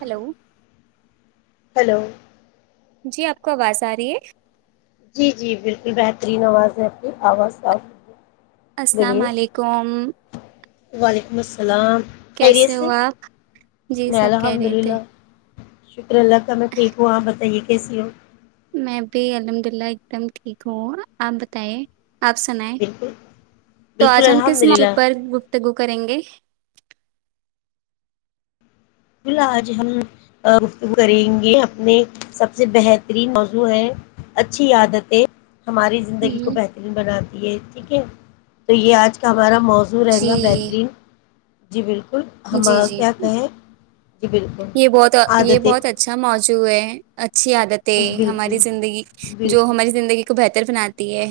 Hello hello جی آپ کو آواز آ رہی ہے جی جی بالکل بہترین آواز ہے آپ کی آواز صاف ہوی السلام علیکم وعلیکم السلام خیریت کیسے سے ہو آپ جی میں سب کہہ الحمد رہے تھے للہ شکر اللہ کا میں ٹھیک ہوں آپ بتائیے کیسی ہو میں بھی الحمد اللہ ایک دم ٹھیک ہوں آپ بتے آپ سنیں بالکل تو بالکل آج ہم الحمد کس للہ مپر گفتگو کریں گے بالکل آج ہم گفتگو کریں گے اپنے سب سے بہترین موضوع ہے اچھی عادتیں ہماری زندگی کو ہ بہترین بناتے ٹھیک ہے تو یہ آج کا ہمارا موزوں رہ جی گا بہترین جی بالکل بالکل ہم جی جی کیا کہیں جی بالکل یہ بہت یہ عادتیں بہت اچھا ما جو ہے اچھ اچھی عادتیں بالکل ہماری زندگی جو بالکل ہماری زندگی کو بہتر پتر بناتی ہے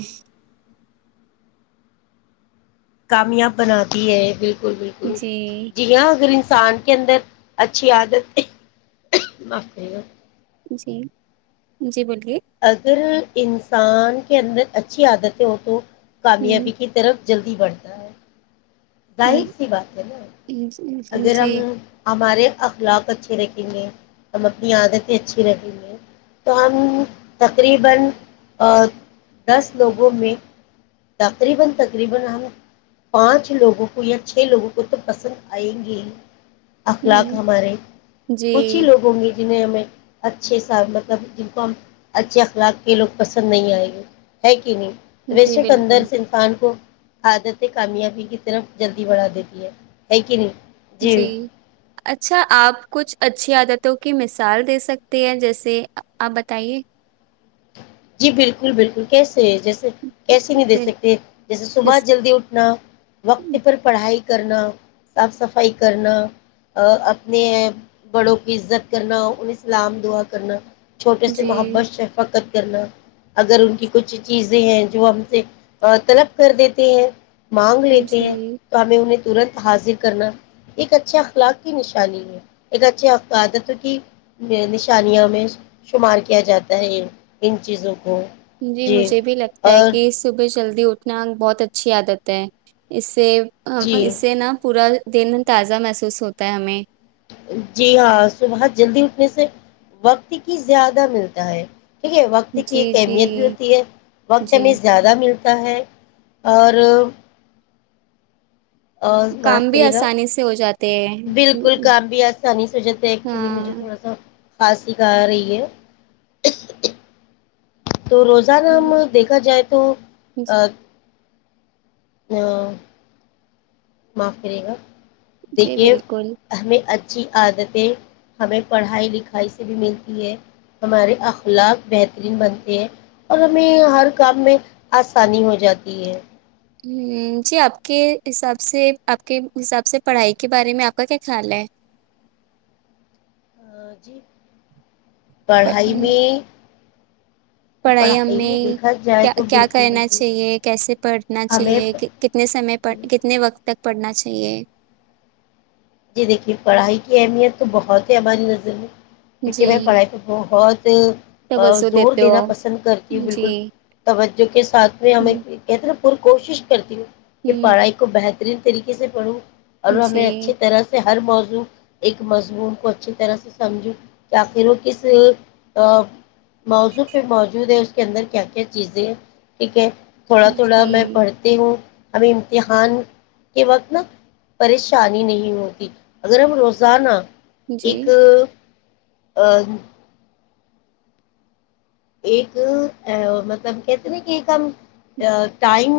کامیاب بناتی ہے بکل بالکل بالکل جی جی ہاں اگر اسان کے اندر اچھی عادت جی جی بولیے اگر انسان کے اندر اچھی عادتیں ہو تو ہ کامیابی کی طرف جلدی بڑھتا ہے ہ ظاہر سی بات ہے نا اگر ہم ہمارے اخلاق اچھے رکھیں گے ہم اپنی عادتیں اچھی لگ رہی ہیں تو ہم تقریبا دس لوگوں میں تقریبا تقریبا پانچ لوگوں کو یہ اچھے لوگوں کو تو پسند آاءی گی اخلاق ہمارے جی جی کچھ ہی لوگوں کی جنہیں ہمیں اچھے سا مطلب جن کو ہم اچھے اخلاق کے لوگ پسند نہیں آئیں گے ہے کہ نہیں جی بشک بالکل اندر سے انسان کو عادت کامیابی کس طرح جلدی بڑھا دیتی ہے لیکن جی اچھا آپ کچھ اچھی عادتوں کی مثال دے سکتے ہیں جیسے آپ بتائیے جی بالکل بالکل کیسے جیسے کیسے نہیں دے جی- سکتے جیسے صبح جس جلدی اٹھنا وقت پر پڑھائی کے کرنا صاف صفائی کرنا اپنے بڑوں کی عزت کرنا انہیں سلام دعا کرنا چھوٹے سے جی محبت شفاقت کرنا اگر ان کی کچھ چیزیں ہیں جو ہم سے طلب کر دیتے ہیں مانگ لیتے ہیں جی تو ہمیں انہیں ترنت حاضر کرنا ایک اچھے اخلاق کی نشانی ہے ایک اچھے عقادت کی نشانیاوں میں شمار کیا جاتا ہے یہ ان چیزوں کو جی مجھے بھی لگتا ہے اور کہ صبح جل دی اٹھنا بہت اچھی عادت ہے اس سے جی اس سے نا پورا دن تازہ محسوس ہوتا ہے ہمیں جی ہاں صبح جلدی اٹھنے سے وقت کی زیادہ ملتا ہے ٹھیک ہے وقت کی ایک جی جی اہمیت بھی ہوتی ہے وقت جی ہمیں زیادہ ملتا تا ہے اور اور معاف کام بھی کرے گا آسانی سے ہو جاتے ہیں بالکل کام بھی آسانی سے ہو جاتا ہے ایکچولی مجھے ہاں تھوڑا سا خاصی کر رہی ہے تو روزانہ میں دیکھا جائے تو معف کرے گا جی دیکھیے بالکل ہمیں اچھی عادتیں ہمیں پڑھائی لکھائی سے بھی ملتی ہے ہمارے اخلاق بہترین بنتے ہیں اور ہمیں ہر کام میں آسانی ہو جاتی ہے جی آپ کے حساب سے آپ کے حساب سے پڑھائی کے بارے میں آپ کا کیا خیال ہے آ، جی پڑھائی میں پڑھائی میں ہمیں دیکھا جائے تو کیا بالکل کرنا بالکل چاہیے کیسے پڑھنا ہمیں چاہیے کتنے سمے پ جی کتنے وقت تک پڑھنا چاہیے جی دیکھیے پڑھائی کی اہمیت تو بہت ہے ہماری نظر میں کیونکہ جی میں پڑھائی پہ بہت توجہ زور دیتے ہو دینا آپ؟ پسند کرتی ہوں بالکل جی توجہ جوک سات میں ہ ہمیں کہر اور کوشش کرتی ہوں کہ ہ پڑھاائی کو بہتر بہترین طریقے سے پڑھوں اور ہمیں جی اچھی طرح سے ہر موضوع ایک مضمون کو اچھی طرح سے سمجھو کہ آخر وہ کس موضوع پہ موجود ہے اس اندر کیا کیا چیزیں ہیں ٹھیک ہے تھوڑا تھوڑا میں جی پڑھتی ہوں ابھی امتحان کے وقت نا پریشانی نہیں ہوتی اگر ہم روزانہ جی ایک ا [inaudible] ایک مطلب کہتے ن کہ ایک ہم ٹائم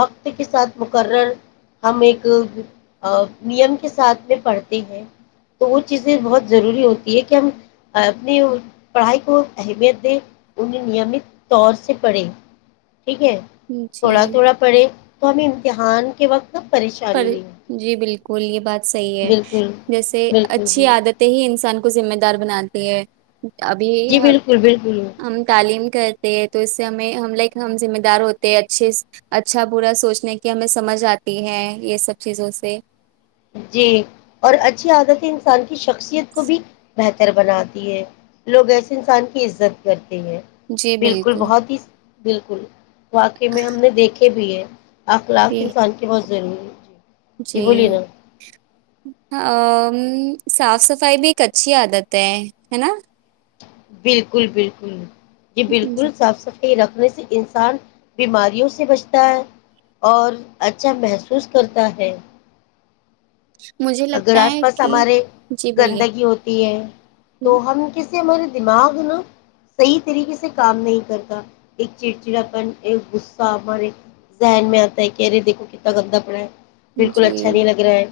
وقت کے ساتھ مقرر ہم ایک نیم کے ساتھ میں پڑھتے ہیں تو وہ چیزیں بہت ضروری ہوتی ہے کہ ہم اپنی پڑھائی کو اہمیت دیں انہیں نیمت طور سے پڑے ٹھیک ہے جی تھوڑا تھوڑا پڑھیں تو ہم امتحان کے وقت نا پر پریشانی نہیں ہوتی جی بالکل یہ بات صحیح ہے بالکل جیسے بالکل اچھی جی عادتیں ہی انسان کو کو ذمہ دار بناتی ہے ابھی جی بالکل بالکل ہم تعلیم کرتے ہیں تو اس سے ہمیں ہم لائک ہم ذمہ دار ہوتے ہیں اچھے اچھا برا سوچنے کی ہمیں سمجھ آتی ہے یہ سب چیزوں سے جی اور اچھی عادتیں انسان کی شخصیت کو بھی بہتر بناتی ہے لوگ ایسے انسان کی عزت کرتے بالکل بہت ہی بالکل واقع میں ہم نے دیکھے بھی ہے آخ لاکھ جی انسان کی مو ضروری جی جی بولیے نا صاف صفائی بھی ایک اچھی عادت ہے ہے نا بالکل بالکل جی بالکل صاف سف رکھنے سے انسان بیماریوں سے بچتا ہے اور اچھا محسوس کرتا ہے مجھے اگر لگتا آس ہے پاس کہ ہمارے جی بولیے گندگی ہوتی ہے تو ہم کس م [inaudible] دماغ نا صحیح طریقے سے کام نہیں کرتا ایک چڑچڑاپن ایک غصہ ہمارے ذہن میں آتا ہے کہ ارے دیکھو کتنا گندا پڑا ہے بالکل اچھا جی نہیں لگ رہا ہے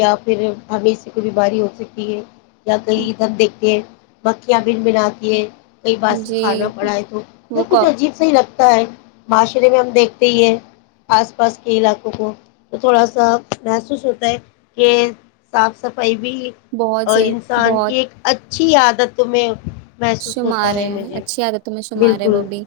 یا پھر ہمییں اس سے کوئی بیماری ہو سکتی ہے یا کہیں ادھر دیکھ کے بت [inaudible] مکھیاں بن بھناتی ہے کئی باسی جی کھانا پڑا ہے تو جب وہ کچھ کو- عجیب سا لگتا معاشرے میں ہم دیکھتے ہی ہیں آس پاس کے علاقوں کو تو تھوڑا سا محسوس ہوتا ہے کہ صاف صفائی بھی بہت ضر- انسان بہت کی ایک اچ اچھی آدت تمیں شمار ہے اچھی عادتوں میں شمار ہے بالکل وہ بھی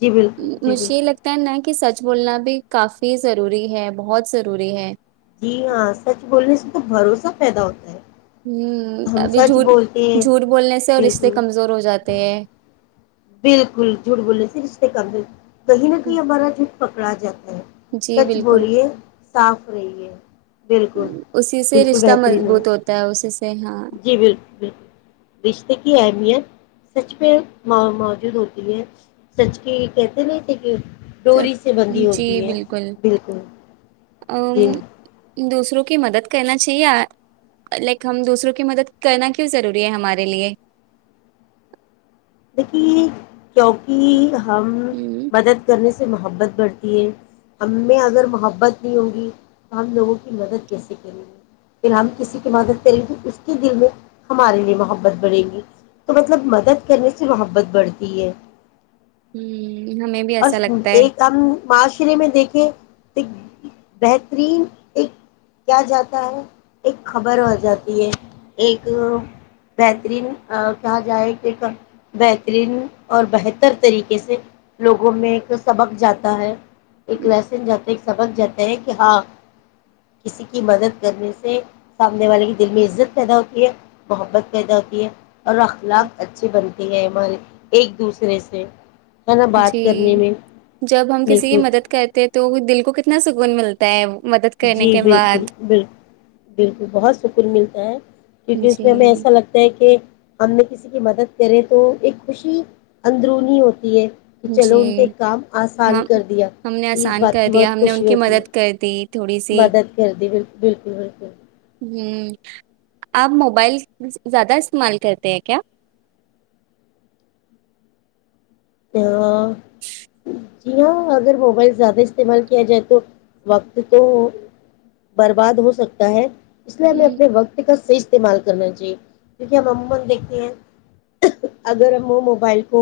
جی بالکل جی مجھے یہ بالکل لگتا ہے ن کہ سچ بولنا بھی کافی ضروری ہے بہت ضروری ہے جی ہاں سچ بولنے سے تو بھروسہ پیدا ہوتا ہے ہ ہم ابھی سچ جھوٹ بولتے ہیں جھوٹ بولنے سے اور رشتے بالکل کمزور ہو جاتے ہیں بالکل جھوٹ بولنے سے رشتے کمزور ہو جاتے ہیں کہیں نہ کہیں ہمارا جو پکڑا جاتا جی سچ بالکل بولیے صاف رہیے بالکل اسی سے بالکل رشتہ بہترین ہے مضبوط ہوتا اسی سے ہاں جی بالکل بالکل رشتے کی اہمیت سچ پہ ماں موجود ہوتی ہے سچ کی کہتے نہیں تھے کہ سر، ڈوری سے بندھی ہوتی ہے بالکل جی ام، دوسروں کی مدد کرنا چاہیے لیکن ہم دوسروں کی مدد کرنا کیوں ضروری ہے ہمارے لیے کی کیوںکہ ہم ہ مدد کرنے سے سے محبت بڑھتی ہے ہم میں اگر محبت نہیں ہوگی تو ہم لوگوں کی مدد کیسے کریں گے پھر ہم کسی کی مدد کریں گے تو اس کے دل میں ہمارے لیے محبت بڑھیں گی تو مطلب مدد کرنے سے محبت بڑھتی ہے ہوں ہمیں بھی ایسا اور لگتا ہے ایک ہم معاشرے میں دیکھے ایک بہترین ایک کیا جاتا ہے ایک خبر ہو جاتی ہے ایک بہترین کہا جائے کہ بہترین اور بہتر طریقے سے لوگوں میں ایک سبق جاتا ہے ایک لہسن جب سمجھ جاتا ہے کہ ہاں کسی کی مدد کرنے سے سامنے والے کے دل میں عزت پیدا ہوتی ہے محبت پیدا ہوتی ہے اور اخلاق اچھھی بنتی ہے ہماری ایک دوسرے سے ہے نا بات کرنے جی میں جب ہم کسی کی بالکل مدد کرتے تو دل کو کتنا سکھ کون ملتا ہے مدد جی کرنے کے بالکل بعد بالکل بہت سکون ملتا ہے کیونکہ اس میں ہمیں جی ایسا لگتا ہے کہ ہم نے کسی کی مدد کرے تو ایک خوشی اندرونی ہوتی ہے کہ چلو ان کے جی کام آسان ہم کر دیا ہم نے تو اس آسان بات کر کی دیا ہم بہت نے ان خوشی کی ہوتی ہے مدد کر دی تھوڑی سی مدد کر دی بالکل بالکل بالکل ہوں آپ موبائل زیادہ استعمال کرتے ہیں کیا او جی ہاں اگر موبائل زیادہ استعمال کیا جائے تو وقت تو برباد ہو سکتا ہے اس لیے ہمیں ہوں، اپنے وقت کا صحیح استعمال کرنا چاہیے کیونکہ ہم عمومادیکھتے ہیں اگر ہم وہ موبائل کو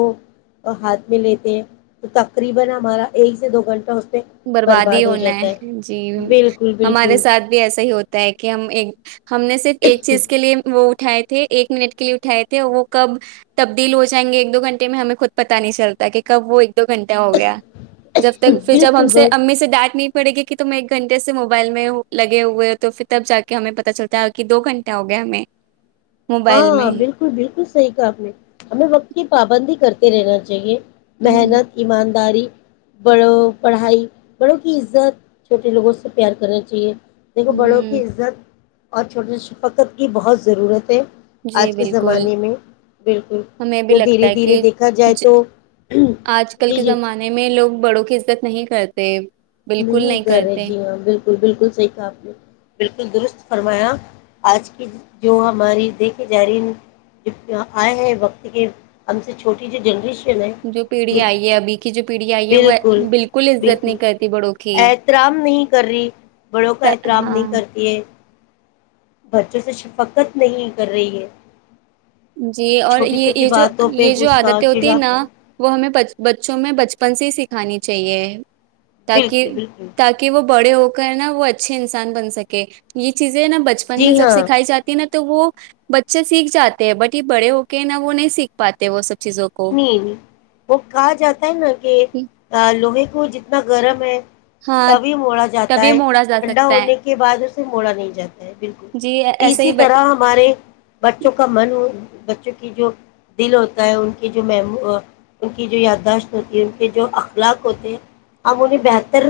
اور ہاتھ میں لیتے ہیں تو تقریبا ہمارا ایک سے دو گھنٹہ ہو پہ برباد ہی ہونا جاتا ہے جی بالکل ہمارے بالکل ساتھ بھی ایسا ہی ہوتا ہے کہ ہم ایک ہم نے صرف ایک چیز کے لیے منہ اٹھائے تھے ایک منٹ کے لیے اٹھائے تھے اور وہ کب تبدیل ہو جائیں گے ایک دو گھنٹے میں ہمیں خود پتا نہیں چلتا کہ کب وہ دو گھنٹہ ہو گیا جب تک پھر ہم بالکل سے بس امی سے ڈاٹ نہیں پڑے گی کہ تم ایک گھنٹے سے موبائل میں لگے ہوئے ہو تو پھر تب جا کے ہمیں پتاچلتا ہے کہ دو گھنٹہ ہو گیا ہمیں موبائل ہاں میں بالکل بالکل صحیح کہا آپ نے ہمیں وقت کی پابندی کرتے تیرے رات جگے محنت ایماندار داری بڑوں پڑھائی بڑوں کی عزت چھوٹے لوگوں سے پیار کرنا چاہیے دیکھو بڑوں کی ہوں عزت اور چھوٹے شفقت کی بہت ضرورت ہے جی آج کے بالکل زمانے میں بالکل ہمیں بھی جو لگتا دھیرے ہے دھیرے کہ دیکھا جائے تو آج کل جی کے جی زمانے میں لوگ بڑوں کی عزت نہیں کرتے بالکل نہیں کر رہے کرتے جی ہاں بالکل بالکل صحیح کہا آپ نے بالکل درست فرمایا آج کی جو ہماری دیکھی جا رہی آئے ہیں وقت کے ہم سے چھوٹی جو جنریش جو پیڑھی آئی ہے ابھی کی جو پیڑھی آئی ہے وہ بالکل عزت نہیں کرتی بڑوں کی احترام نہیں کر رہی بڑوں کا س- احترام نہیں ہاں کرتی ہے بچوں سے شفقت نہیں کر رہی ہے جی اور چھوٹی یہ چھوٹی یہ جو باتوں پہ یہ جو غصہ عادتیں ہوتی ہیں نا چڑاپن وہ ہمیں بچوں میں بچ پن سے سکھانی چاہیے بالکل تاکہ بالکل تاکہ وہ بڑے ہو وہ اچھے انسان بن سکے یہ چیز نا بچپن میں جی جب ہاں سکھائی جاتی ہے نا تو تو وہ بچہ سیکھ جاتا بٹ یہ بڑے ہو کے نا وہ نہیں سیکھ پاتے وہ سب چیزوں کو نہیں نہیں وہ کہا جاتا ہے نا کہ لوہے وہ جتنا گرم ہے ہاں تبھی موڑا جاتا تبھی ہے موڑا جا ٹھنڈا سکتا ہے ہونے کے بعد اس مڑا نہیں جات بالکل جی تو ایسے اسی ہی ب- طرح ہمارے بچوں کا من بچوں کی جو دل ہوتا ہے ان ان کی جو یاداشت ہوتی ہے ان کے جو اخلاق ہوتے ہیں ہم انہیں بہتر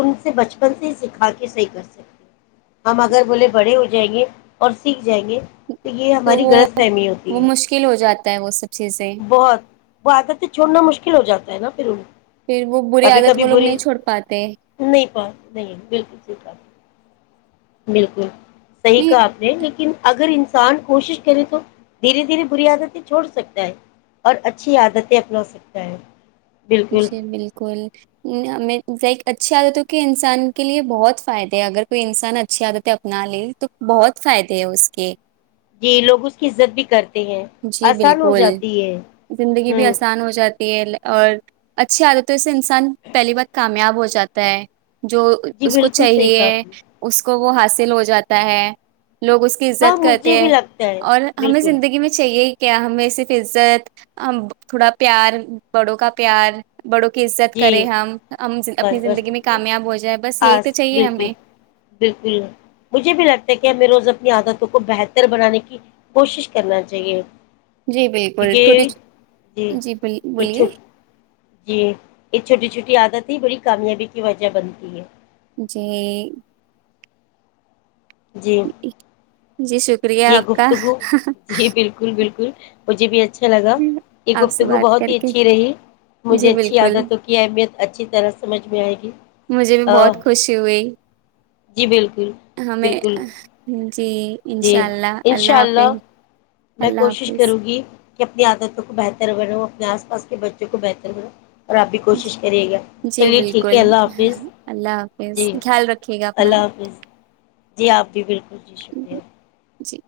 ان سے بچپن سے ہی سکھا کے صحیح کر سکتے ہم اگر بولے بڑے ہو جائیں گے اور سیکھ جائیں گے تو یہ ہماری غلط فہمی وہ ہوتی ہے مشکل [inaudible] بہت وہ آتا تھ چھوڑنا مشکل ہو جا ہے نا پھر وہ پھر وہ [unintelligible] بری کبھی عادت کبھی وہ لوگ بری نہیں چھوڑ پاتے نہیں نہیں بالکل سی بالکل صحیح نہیں کہا آپ نے لیکن اگر انسان کوشش کرے تو دھیرے دھیرے بری عادتیں چھوڑ سکتا ہے اور اچھی عادتیں اپنا سکتا ہے بالکل جی بالکل میں اچھی عادتوں کے انسان کے لیے بہت فائدے ہے اگر کوئی انسان اچھی عادتیں اپنا لے تو بہت فائدے ہے اس کے جی لوگ اس کی عزت بھی کرتے ہیں جی آسان ہو بالکل جاتی ہے زندگی بھی ہوں آسان ہو جاتی ہے اور اچھی عادت ہے سے انسان پہلی بار کامیاب ہو جاتا ہے جو جی اس کو بالکل صحیح چاہیے کہا اس آپ نے اس کو وہ حاصل ہو جاتا ہے لوگ اس کی ہاں عزت مجھے کرتے بھی ہیں لگتا ہے اور ہمیں بالکل زندگی میں چاہیے ہی کیا ہمیں صرف عزت تھوڑا پیار بڑوں کا پیار بڑوں کی عزت کرے جی ہم ہم اپنی بس بس زندگی میں کامیاب ہو جائے بس یہی تو آس چاہیے بالکل ہمیں بالکل مجھے بھی لگتا ہے کہ ہمیں روز اپنی عادتوں کو بہتر بنانے کی کوشش کرنا چاہیے جی بالکل چھوٹی کیونکہ جی یہ بولیے چھوٹ جی یہ چھوٹی چھوٹی عادتیں بڑی کامیابی کی وجہ بنتی ہے جی جی جی سو [inaudible] شکریہ یہ آپ کا گفتگو جی بالکل بالکل مجھے اچھا لگا یہ آپ سے گفتگو بات بہت کر ہی کے اچھی رہی مجھے جی اچھی بالکل عادت ہو کی اہمیت اچھی طرح سمجھ میں آئے گی مجھے بھی بہت خوشی ہوئی جی بالکل ہمیں بالکل جی جی انشاء اللہ ان اللہ شاء حافظ میں اللہ کوشش حافظ کروں گی کہ اپنی عادتوں کو بہتر بنو اپنے آس پاس کے بچوں کو بہتر بناؤ اور آپ بھی کوشش کریے گا جی چلیے ٹھیک ہے بالکل اللہ حافظ اللہ حافظ جی خیال رکھیے گا اپنا اللہ حافظ جی آپ بھی بالکل جی شکریہ جی